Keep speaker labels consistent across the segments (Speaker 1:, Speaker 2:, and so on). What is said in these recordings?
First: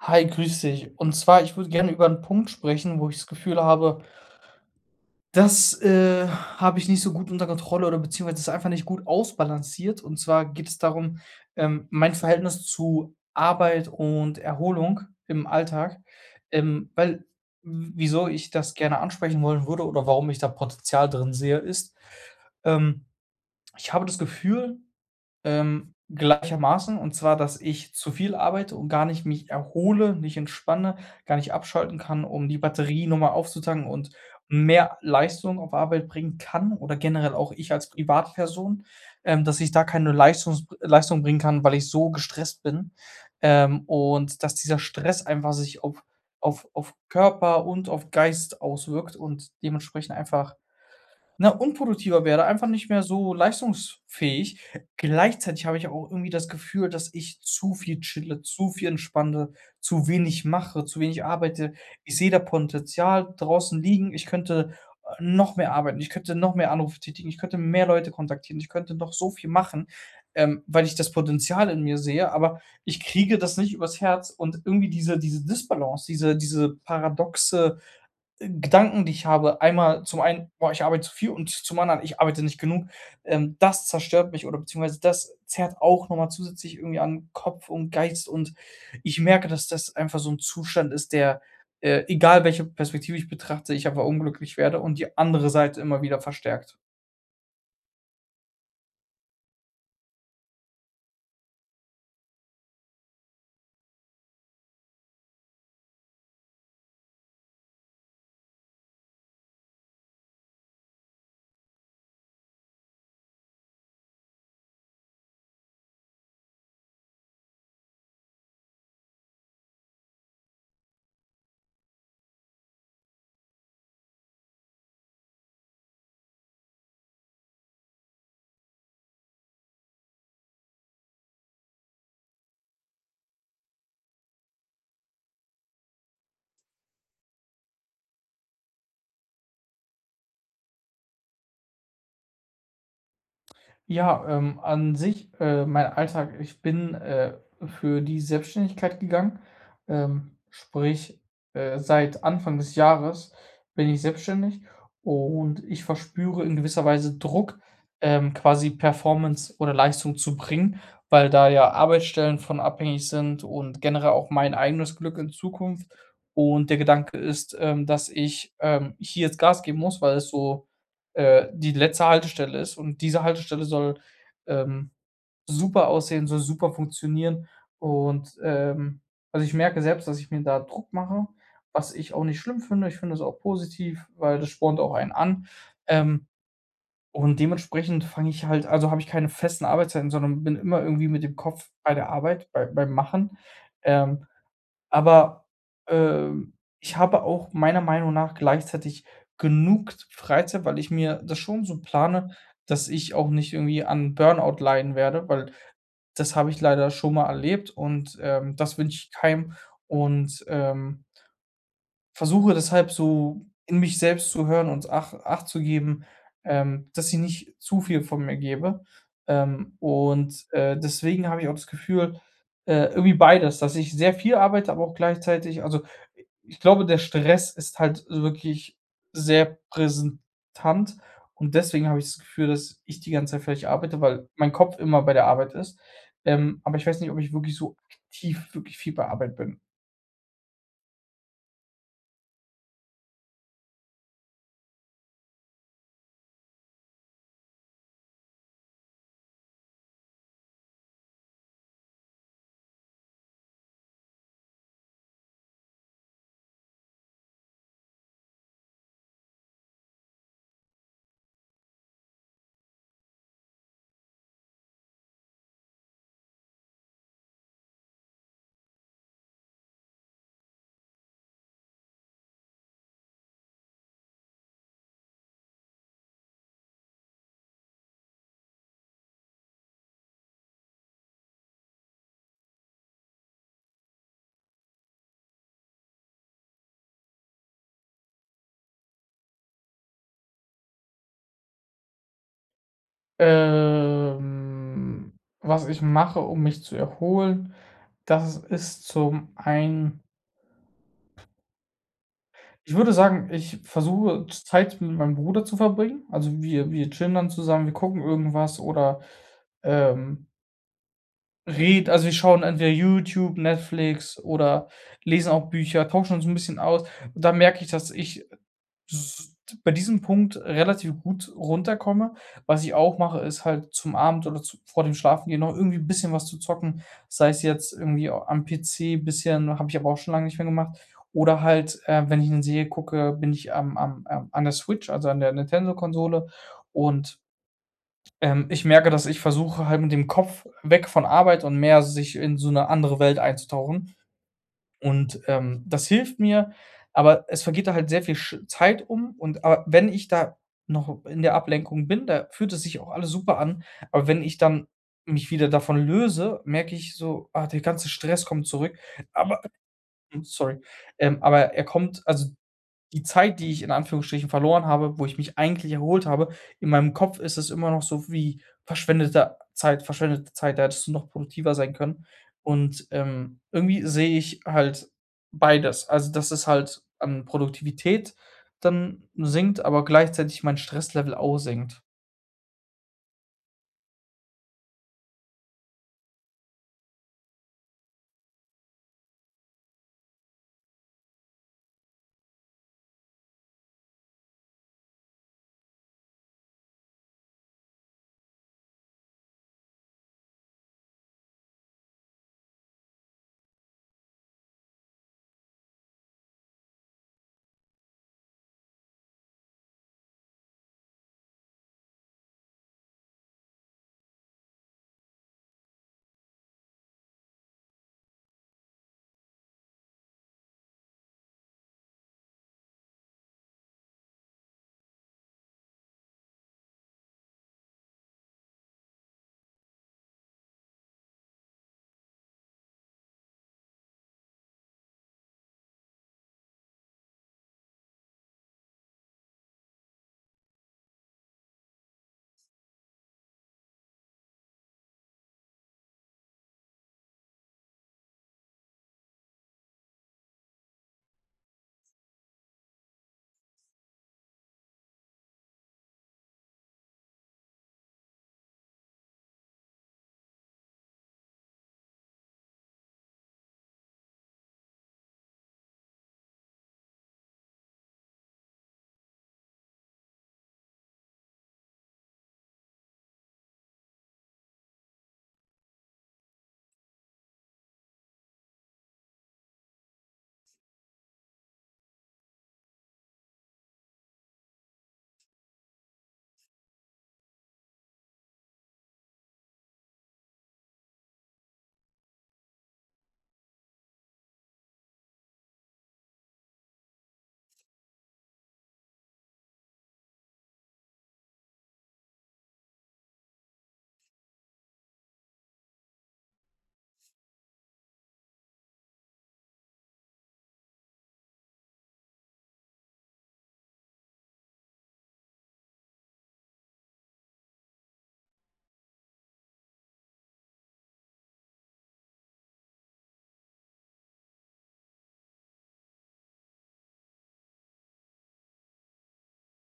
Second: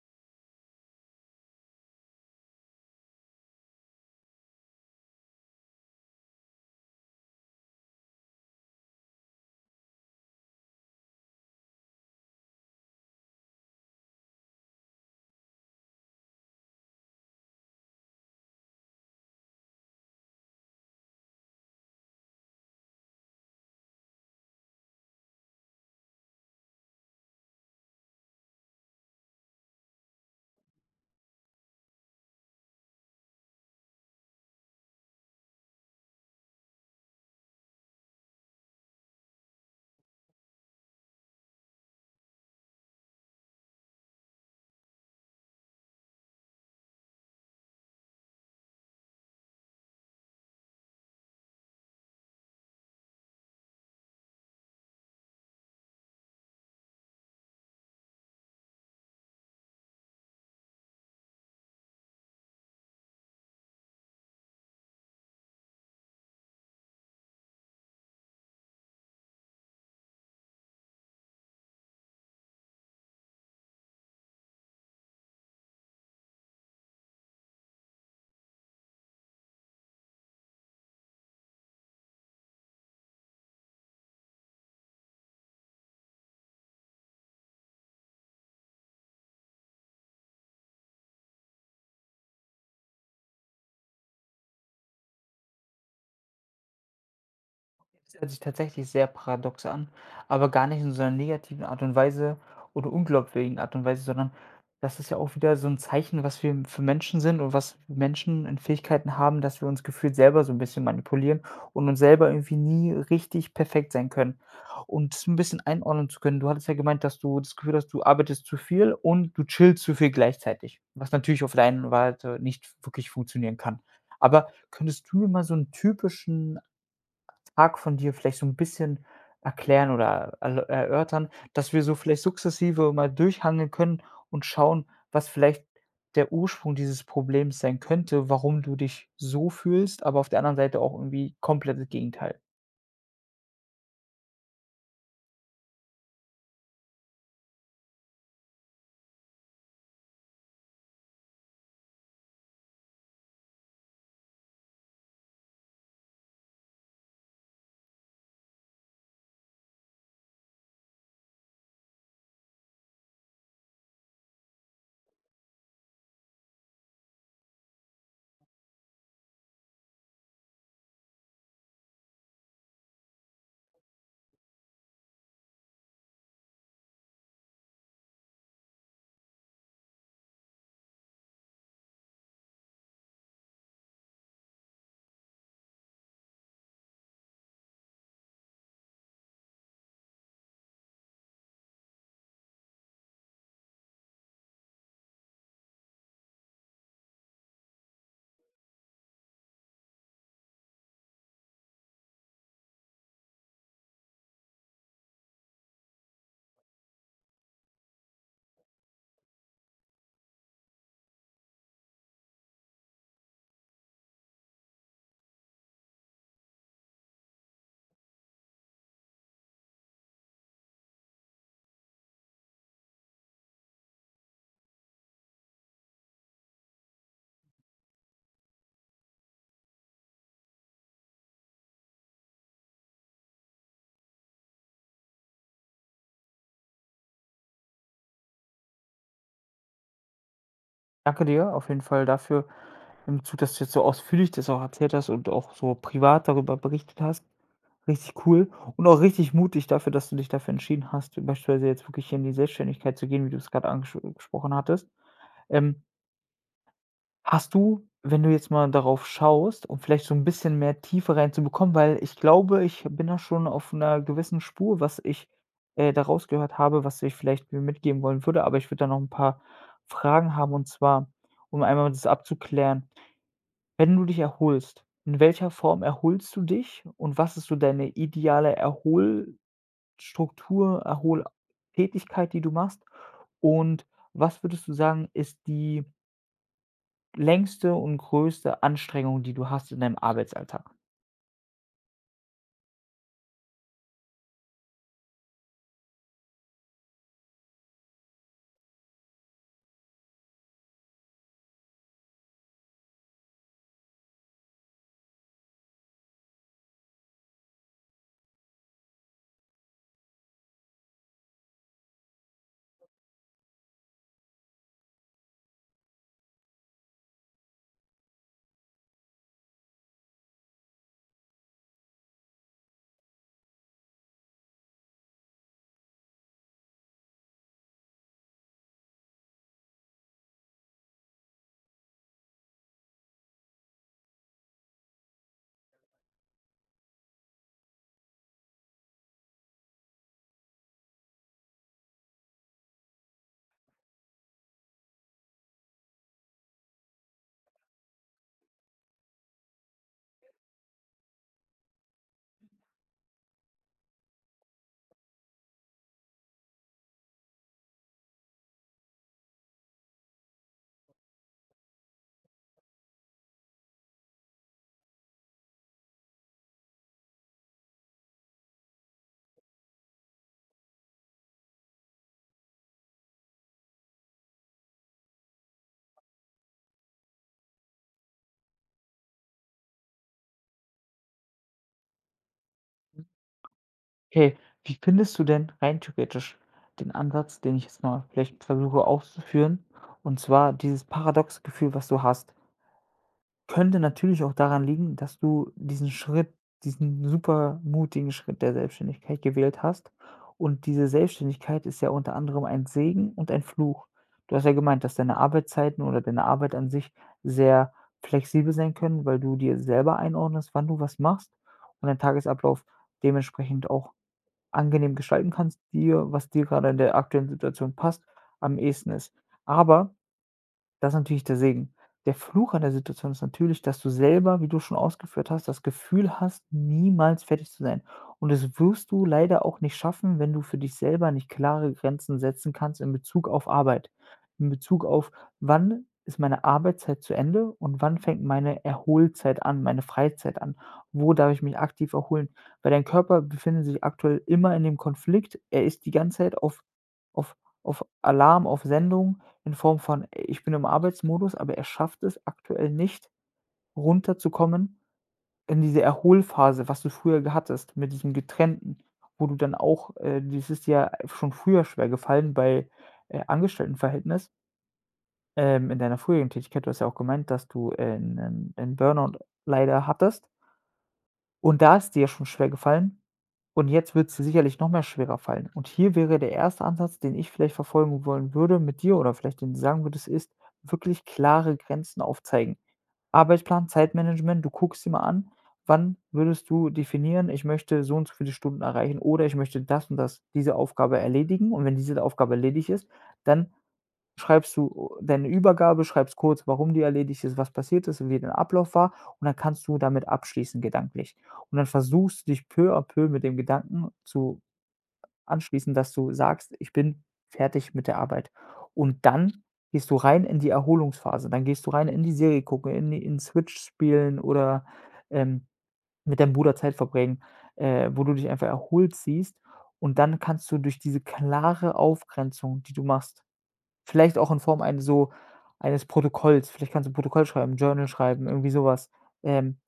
Speaker 1: Hi, grüß dich. Und zwar, ich würde gerne über einen Punkt sprechen, wo ich das Gefühl habe, habe ich nicht so gut unter Kontrolle oder beziehungsweise ist einfach nicht gut ausbalanciert. Und zwar geht es darum, mein Verhältnis zu Arbeit und Erholung im Alltag. Weil w wieso ich das gerne ansprechen wollen würde oder warum ich da Potenzial drin sehe, ist, ähm, ich habe das Gefühl gleichermaßen, und zwar, dass ich zu viel arbeite und gar nicht mich erhole, nicht entspanne, gar nicht abschalten kann, um die Batterie nochmal mal aufzutanken und mehr Leistung auf Arbeit bringen kann oder generell auch ich als Privatperson, dass ich da keine Leistung bringen kann, weil ich so gestresst bin. Und dass dieser Stress einfach sich auf auf Körper und auf Geist auswirkt und dementsprechend einfach, ne, unproduktiver werde, einfach nicht mehr so leistungsfähig. Gleichzeitig habe ich auch irgendwie das Gefühl, dass ich zu viel chille, zu viel entspanne, zu wenig mache, zu wenig arbeite. Ich sehe da Potenzial draußen liegen. Ich könnte noch mehr arbeiten. Ich könnte noch mehr Anrufe tätigen. Ich könnte mehr Leute kontaktieren. Ich könnte noch so viel machen, weil ich das Potenzial in mir sehe, aber ich kriege das nicht übers Herz, und irgendwie diese Disbalance, diese paradoxe Gedanken, die ich habe, einmal zum einen: „Boah, ich arbeite zu viel“ und zum anderen: „Ich arbeite nicht genug.“ Das zerstört mich oder beziehungsweise das zerrt auch nochmal zusätzlich irgendwie an Kopf und Geist, und ich merke, dass das einfach so ein Zustand ist, der, egal welche Perspektive ich betrachte, ich einfach unglücklich werde und die andere Seite immer wieder verstärkt.
Speaker 2: Das hört sich tatsächlich sehr paradox an, aber gar nicht in so einer negativen Art und Weise oder unglaubwürdigen Art und Weise, sondern das ist ja auch wieder so ein Zeichen, was wir für Menschen sind und was Menschen in Fähigkeiten haben, dass wir uns gefühlt selber so ein bisschen manipulieren und uns selber irgendwie nie richtig perfekt sein können. Um's ein bisschen einordnen zu können: Du hattest ja gemeint, dass du das Gefühl hast, du arbeitest zu viel und du chillst zu viel gleichzeitig, was natürlich auf der einen Seite nicht wirklich funktionieren kann. Aber könntest du mir mal so einen typischen Tag von dir vielleicht so ein bisschen erklären oder erl erörtern, dass wir so vielleicht sukzessive mal durchhangeln können und schauen, was vielleicht der Ursprung dieses Problems sein könnte, warum du dich so fühlst, aber auf der anderen Seite auch irgendwie komplettes Gegenteil.
Speaker 1: Ja, an sich, mein Alltag, ich bin für die Selbstständigkeit gegangen. Sprich, seit Anfang des Jahres bin ich selbstständig, und ich verspüre in gewisser Weise Druck, quasi Performance oder Leistung zu bringen, weil da ja Arbeitsstellen von abhängig sind und generell auch mein eigenes Glück in Zukunft. Und der Gedanke ist, dass ich hier jetzt Gas geben muss, weil es so die letzte Haltestelle ist. Und diese Haltestelle soll, ähm, super aussehen, soll super funktionieren. Und, ähm also, ich merke selbst, dass ich mir da Druck mache, was ich auch nicht schlimm finde. Ich finde es auch positiv, weil das spornt auch einen an. Ähm, und dementsprechend fange ich halt, also, habe ich keine festen Arbeitszeiten, sondern bin immer irgendwie mit dem Kopf bei der Arbeit, bei beim Machen. Ähm, aber, ähm, ich habe auch meiner Meinung nach gleichzeitig genug Freizeit, weil ich mir das schon so plane, dass ich auch nicht irgendwie an Burnout leiden werde, weil das habe ich leider schon mal erlebt, und das wünsche ich keinem, und versuche deshalb so in mich selbst zu hören und Acht zu geben, dass ich nicht zu viel von mir gebe. Und deswegen habe ich auch das Gefühl, irgendwie beides, dass ich sehr viel arbeite, aber auch gleichzeitig, also, ich glaube, der Stress ist halt wirklich sehr präsentant, und deswegen habe ich das Gefühl, dass ich die ganze Zeit vielleicht arbeite, weil mein Kopf immer bei der Arbeit ist. Aber ich weiß nicht, ob ich wirklich so aktiv wirklich viel bei Arbeit bin.
Speaker 2: Danke dir auf jeden Fall dafür, im Zug, dass du jetzt so ausführlich das auch erzählt hast und auch so privat darüber berichtet hast. Richtig cool und auch richtig mutig dafür, dass du dich dafür entschieden hast, beispielsweise jetzt wirklich in die Selbstständigkeit zu gehen, wie du es gerade angesprochen hattest. Ähm Hast du, wenn du jetzt mal darauf schaust, um vielleicht so ein bisschen mehr Tiefe reinzubekommen, weil ich glaube, ich bin da schon auf einer gewissen Spur, was ich, da rausgehört habe, was ich vielleicht mir mitgeben wollen würde, aber ich würde da noch ein paar Fragen haben, und zwar, um einmal das abzuklären: Wenn du dich erholst, in welcher Form erholst du dich und was ist so deine ideale Erholstruktur, Erholtätigkeit, die du machst? Und was würdest du sagen, ist die längste und größte Anstrengung, die du hast in deinem Arbeitsalltag?
Speaker 1: Ähm, Was ich mache, um mich zu erholen, das ist zum einen, ich würde sagen, ich versuche Zeit mit meinem Bruder zu verbringen. Also, wir chillen dann zusammen, wir gucken irgendwas, oder, ähm Red also wir schauen entweder YouTube, Netflix oder lesen auch Bücher, tauschen uns ein bisschen aus. Und da merke ich, dass ich s bei diesem Punkt relativ gut runterkomme. Was ich auch mache, ist halt zum Abend oder zu vor dem Schlafengehen noch irgendwie ein bisschen was zu zocken, sei es jetzt irgendwie am PC bisschen, habe ich aber auch schon lange nicht mehr gemacht, oder halt wenn ich 'ne Serie gucke, bin ich am an der Switch, also an der Nintendo-Konsole, und ich merke, dass ich versuche, halt mit dem Kopf weg von Arbeit und mehr sich in so 'ne andere Welt einzutauchen. Und das hilft mir, aber es vergeht da halt sehr viel sch Zeit um, und aber wenn ich da noch in der Ablenkung bin, da fühlt es sich auch alles super an, aber wenn ich dann mich wieder davon löse, merke ich so: „Ah, der ganze Stress kommt zurück.“ Aber sorry, aber er kommt, also die Zeit, die ich in Anführungsstrichen verloren habe, wo ich mich eigentlich erholt habe, in meinem Kopf ist es immer noch so wie verschwendete Zeit, verschwendete Zeit, da hättest du noch produktiver sein können. Und irgendwie sehe ich halt beides. Also, dass es halt an Produktivität dann sinkt, aber gleichzeitig mein Stresslevel auch sinkt.
Speaker 2: Okay, wie findest du denn rein theoretisch den Ansatz, den ich jetzt mal vielleicht versuche auszuführen, und zwar dieses paradoxe Gefühl, was du hast? Könnte natürlich auch daran liegen, dass du diesen Schritt, diesen super mutigen Schritt der Selbstständigkeit gewählt hast. Und diese Selbstständigkeit ist ja unter anderem ein Segen und ein Fluch. Du hast ja gemeint, dass deine Arbeitszeiten oder deine Arbeit an sich sehr flexibel sein können, weil du dir selber einordnest, wann du was machst und deinen Tagesablauf dementsprechend auch angenehm gestalten kannst, dir, was dir gerade in der aktuellen Situation passt, am ehesten ist. Aber das ist natürlich der Segen. Der Fluch an der Situation ist natürlich, dass du selber, wie du schon ausgeführt hast, das Gefühl hast, niemals fertig zu sein. Und das wirst du leider auch nicht schaffen, wenn du für dich selber nicht klare Grenzen setzen kannst in Bezug auf Arbeit, in Bezug auf, wann ist meine Arbeitszeit zu Ende und wann fängt meine Erholzeit an, meine Freizeit an? Wo darf ich mich aktiv erholen? Weil dein Körper befindet sich aktuell immer in dem Konflikt. Er ist die ganze Zeit auf, auf, auf Alarm, auf Sendung in Form von: Ich bin im Arbeitsmodus, aber er schafft es aktuell nicht, runterzukommen in diese Erholphase, was du früher ge hattest mit diesem Getrennten, wo du dann auch das ist dir schon früher schwergefallen bei, Angestelltenverhältnis, in deiner früheren Tätigkeit. Du hast ja auch gemeint, dass du, 'nen Burnout leider hattest. Und da ist dir ja schon schwer gefallen und jetzt wird es dir sicherlich noch mehr schwerer fallen. Und hier wäre der erste Ansatz, den ich vielleicht verfolgen wollen würde mit dir oder vielleicht den du sagen würdest, ist wirklich klare Grenzen aufzeigen. Arbeitsplan, Zeitmanagement, du guckst dir mal an, wann würdest du definieren, ich möchte so und so viele Stunden erreichen oder ich möchte das und das, diese Aufgabe erledigen. Und wenn diese Aufgabe erledigt ist, dann schreibst du deine Übergabe, schreibst kurz, warum die erledigt ist, was passiert ist, wie der Ablauf war, und dann kannst du damit abschließen gedanklich. Und dann versuchst du dich peu à peu mit dem Gedanken zu anschließen, dass du sagst: „Ich bin fertig mit der Arbeit.“ Und dann gehst du rein in die Erholungsphase. Dann gehst du rein in die Serie gucken, in die in Switch spielen oder, ähm, mit deinem Bruder Zeit verbringen, wo du dich einfach erholt siehst, und dann kannst du durch diese klare Aufgrenzung, die du machst, vielleicht auch in Form eines so eines Protokolls. Vielleicht kannst du 'n Protokoll schreiben, Journal schreiben, irgendwie so was. Ähm,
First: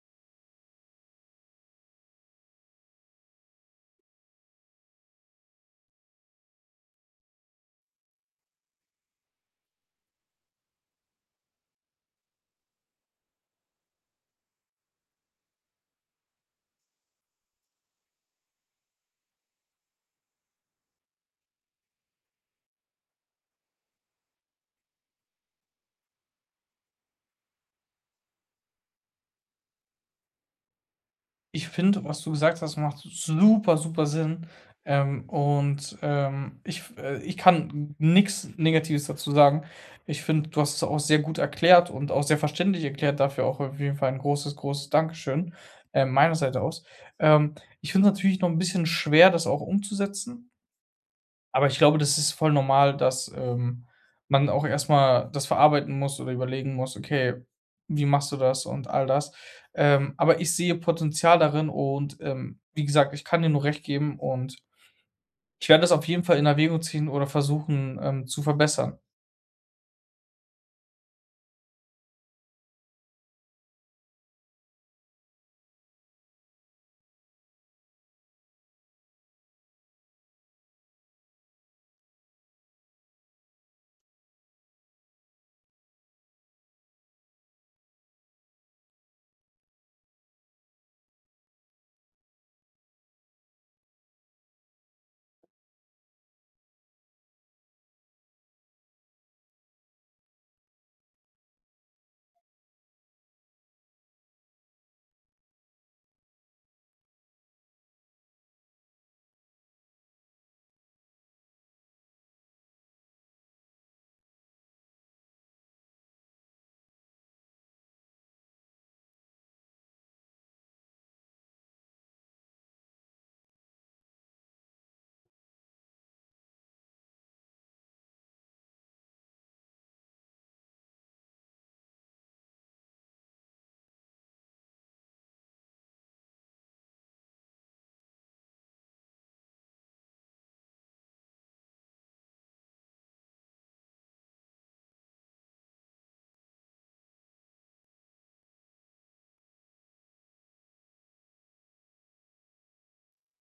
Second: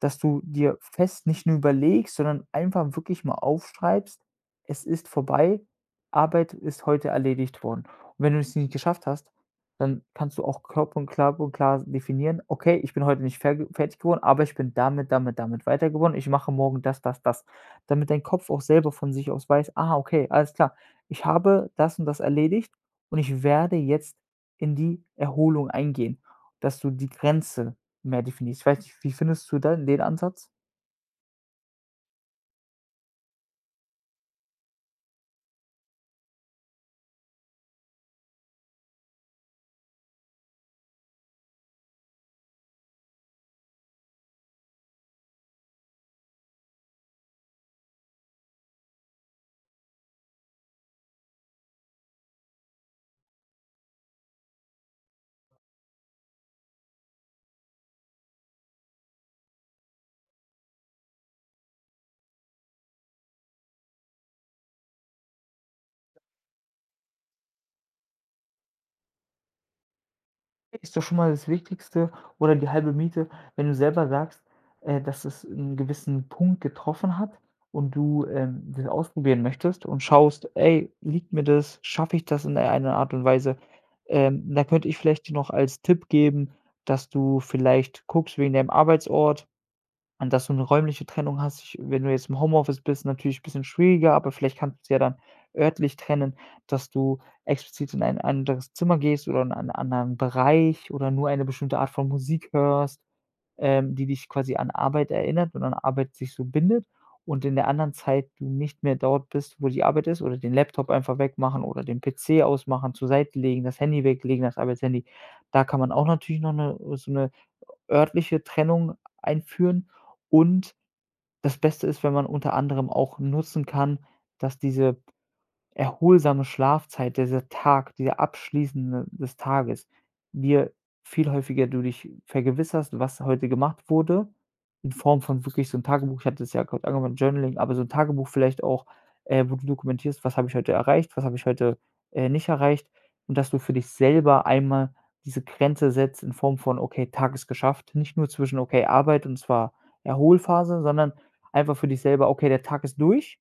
Speaker 2: Dass du dir fest nicht nur überlegst, sondern einfach wirklich mal aufschreibst: „Es ist vorbei, Arbeit ist heute erledigt worden.“ Und wenn du es nicht geschafft hast, dann kannst du auch klipp und klar definieren: „Okay, ich bin heute nicht ferg fertig geworden, aber ich bin damit, damit, damit weiter geworden. Ich mache morgen das, das, das.“ Damit dein Kopf auch selber von sich aus weiß: „Ah, okay, alles klar. Ich habe das und das erledigt und ich werde jetzt in die Erholung eingehen.“ Dass du die Grenze mehr definiert. Ich weiß nicht, wie findest du dann den Ansatz?
Speaker 1: Ich finde, was du gesagt hast, macht super, super Sinn. Und ich kann nichts Negatives dazu sagen. Ich finde, du hast es auch sehr gut erklärt und auch sehr verständlich erklärt. Dafür auch auf jeden Fall ein großes, großes Dankeschön meiner Seite aus. Ähm, Ich finde es natürlich noch ein bisschen schwer, das auch umzusetzen. Aber ich glaube, das ist voll normal, dass man auch erstmal das verarbeiten muss oder überlegen muss: „Okay, wie machst du das?“ und all das. Aber ich sehe Potenzial darin, und wie gesagt, ich kann dir nur recht geben, und ich werde das auf jeden Fall in Erwägung ziehen oder versuchen zu verbessern.
Speaker 2: Ist doch schon mal das Wichtigste oder die halbe Miete, wenn du selber sagst, dass es 'n gewissen Punkt getroffen hat und du, das ausprobieren möchtest und schaust: „Ey, liegt mir das? Schaffe ich das in irgendeiner Art und Weise?“ Da könnte ich vielleicht dir noch als Tipp geben, dass du vielleicht guckst wegen deinem Arbeitsort, und dass du 'ne räumliche Trennung hast. Ich, wenn du jetzt im Homeoffice bist, natürlich bisschen schwieriger, aber vielleicht kannst du's ja dann örtlich trennen, dass du explizit in ein anderes Zimmer gehst oder in einen anderen Bereich oder nur eine bestimmte Art von Musik hörst, die dich quasi an Arbeit erinnert und an Arbeit sich so bindet, und in der anderen Zeit du nicht mehr dort bist, wo die Arbeit ist, oder den Laptop einfach wegmachen oder den PC ausmachen, zur Seite legen, das Handy weglegen, das Arbeitshandy. Da kann man auch natürlich noch 'ne so 'ne örtliche Trennung einführen, und das Beste ist, wenn man unter anderem auch nutzen kann, dass diese erholsame Schlafzeit, dieser Tag, dieser abschließende des Tages, dir viel häufiger du dich vergewisserst, was heute gemacht wurde, in Form von wirklich so 'n Tagebuch. Ich hatte es ja kurz angewandt, Journaling, aber so 'n Tagebuch vielleicht auch, wo du dokumentierst: „Was habe ich heute erreicht? Was habe ich heute, nicht erreicht?“ Und dass du für dich selber einmal diese Grenze setzt in Form von: „Okay, Tag ist geschafft.“ Nicht nur zwischen: „Okay, Arbeit und zwar Erholphase“, sondern einfach für dich selber: „Okay, der Tag ist durch.“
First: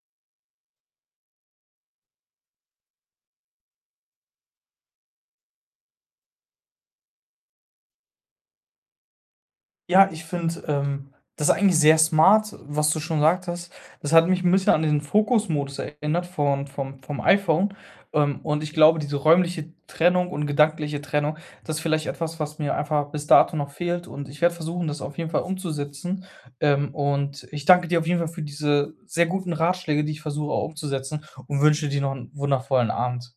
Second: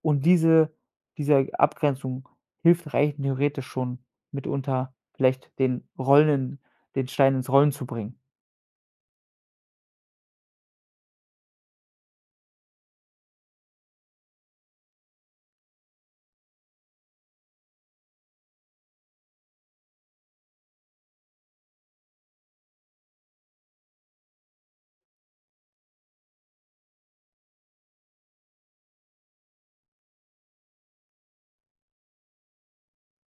Speaker 2: Und diese diese Abgrenzung hilft rein theoretisch schon mitunter vielleicht den Rollen den Stein ins Rollen zu bringen.
Speaker 1: Ja, ich finde, das ist eigentlich sehr smart, was du schon gesagt hast. Das hat mich ein bisschen an den Fokusmodus erinnert von vom iPhone. Und ich glaube, diese räumliche Trennung und gedankliche Trennung, das ist vielleicht etwas, was mir einfach bis dato noch fehlt, und ich werde versuchen, das auf jeden Fall umzusetzen. Und ich danke dir auf jeden Fall für diese sehr guten Ratschläge, die ich versuche auch umzusetzen, und wünsche dir noch einen wundervollen Abend.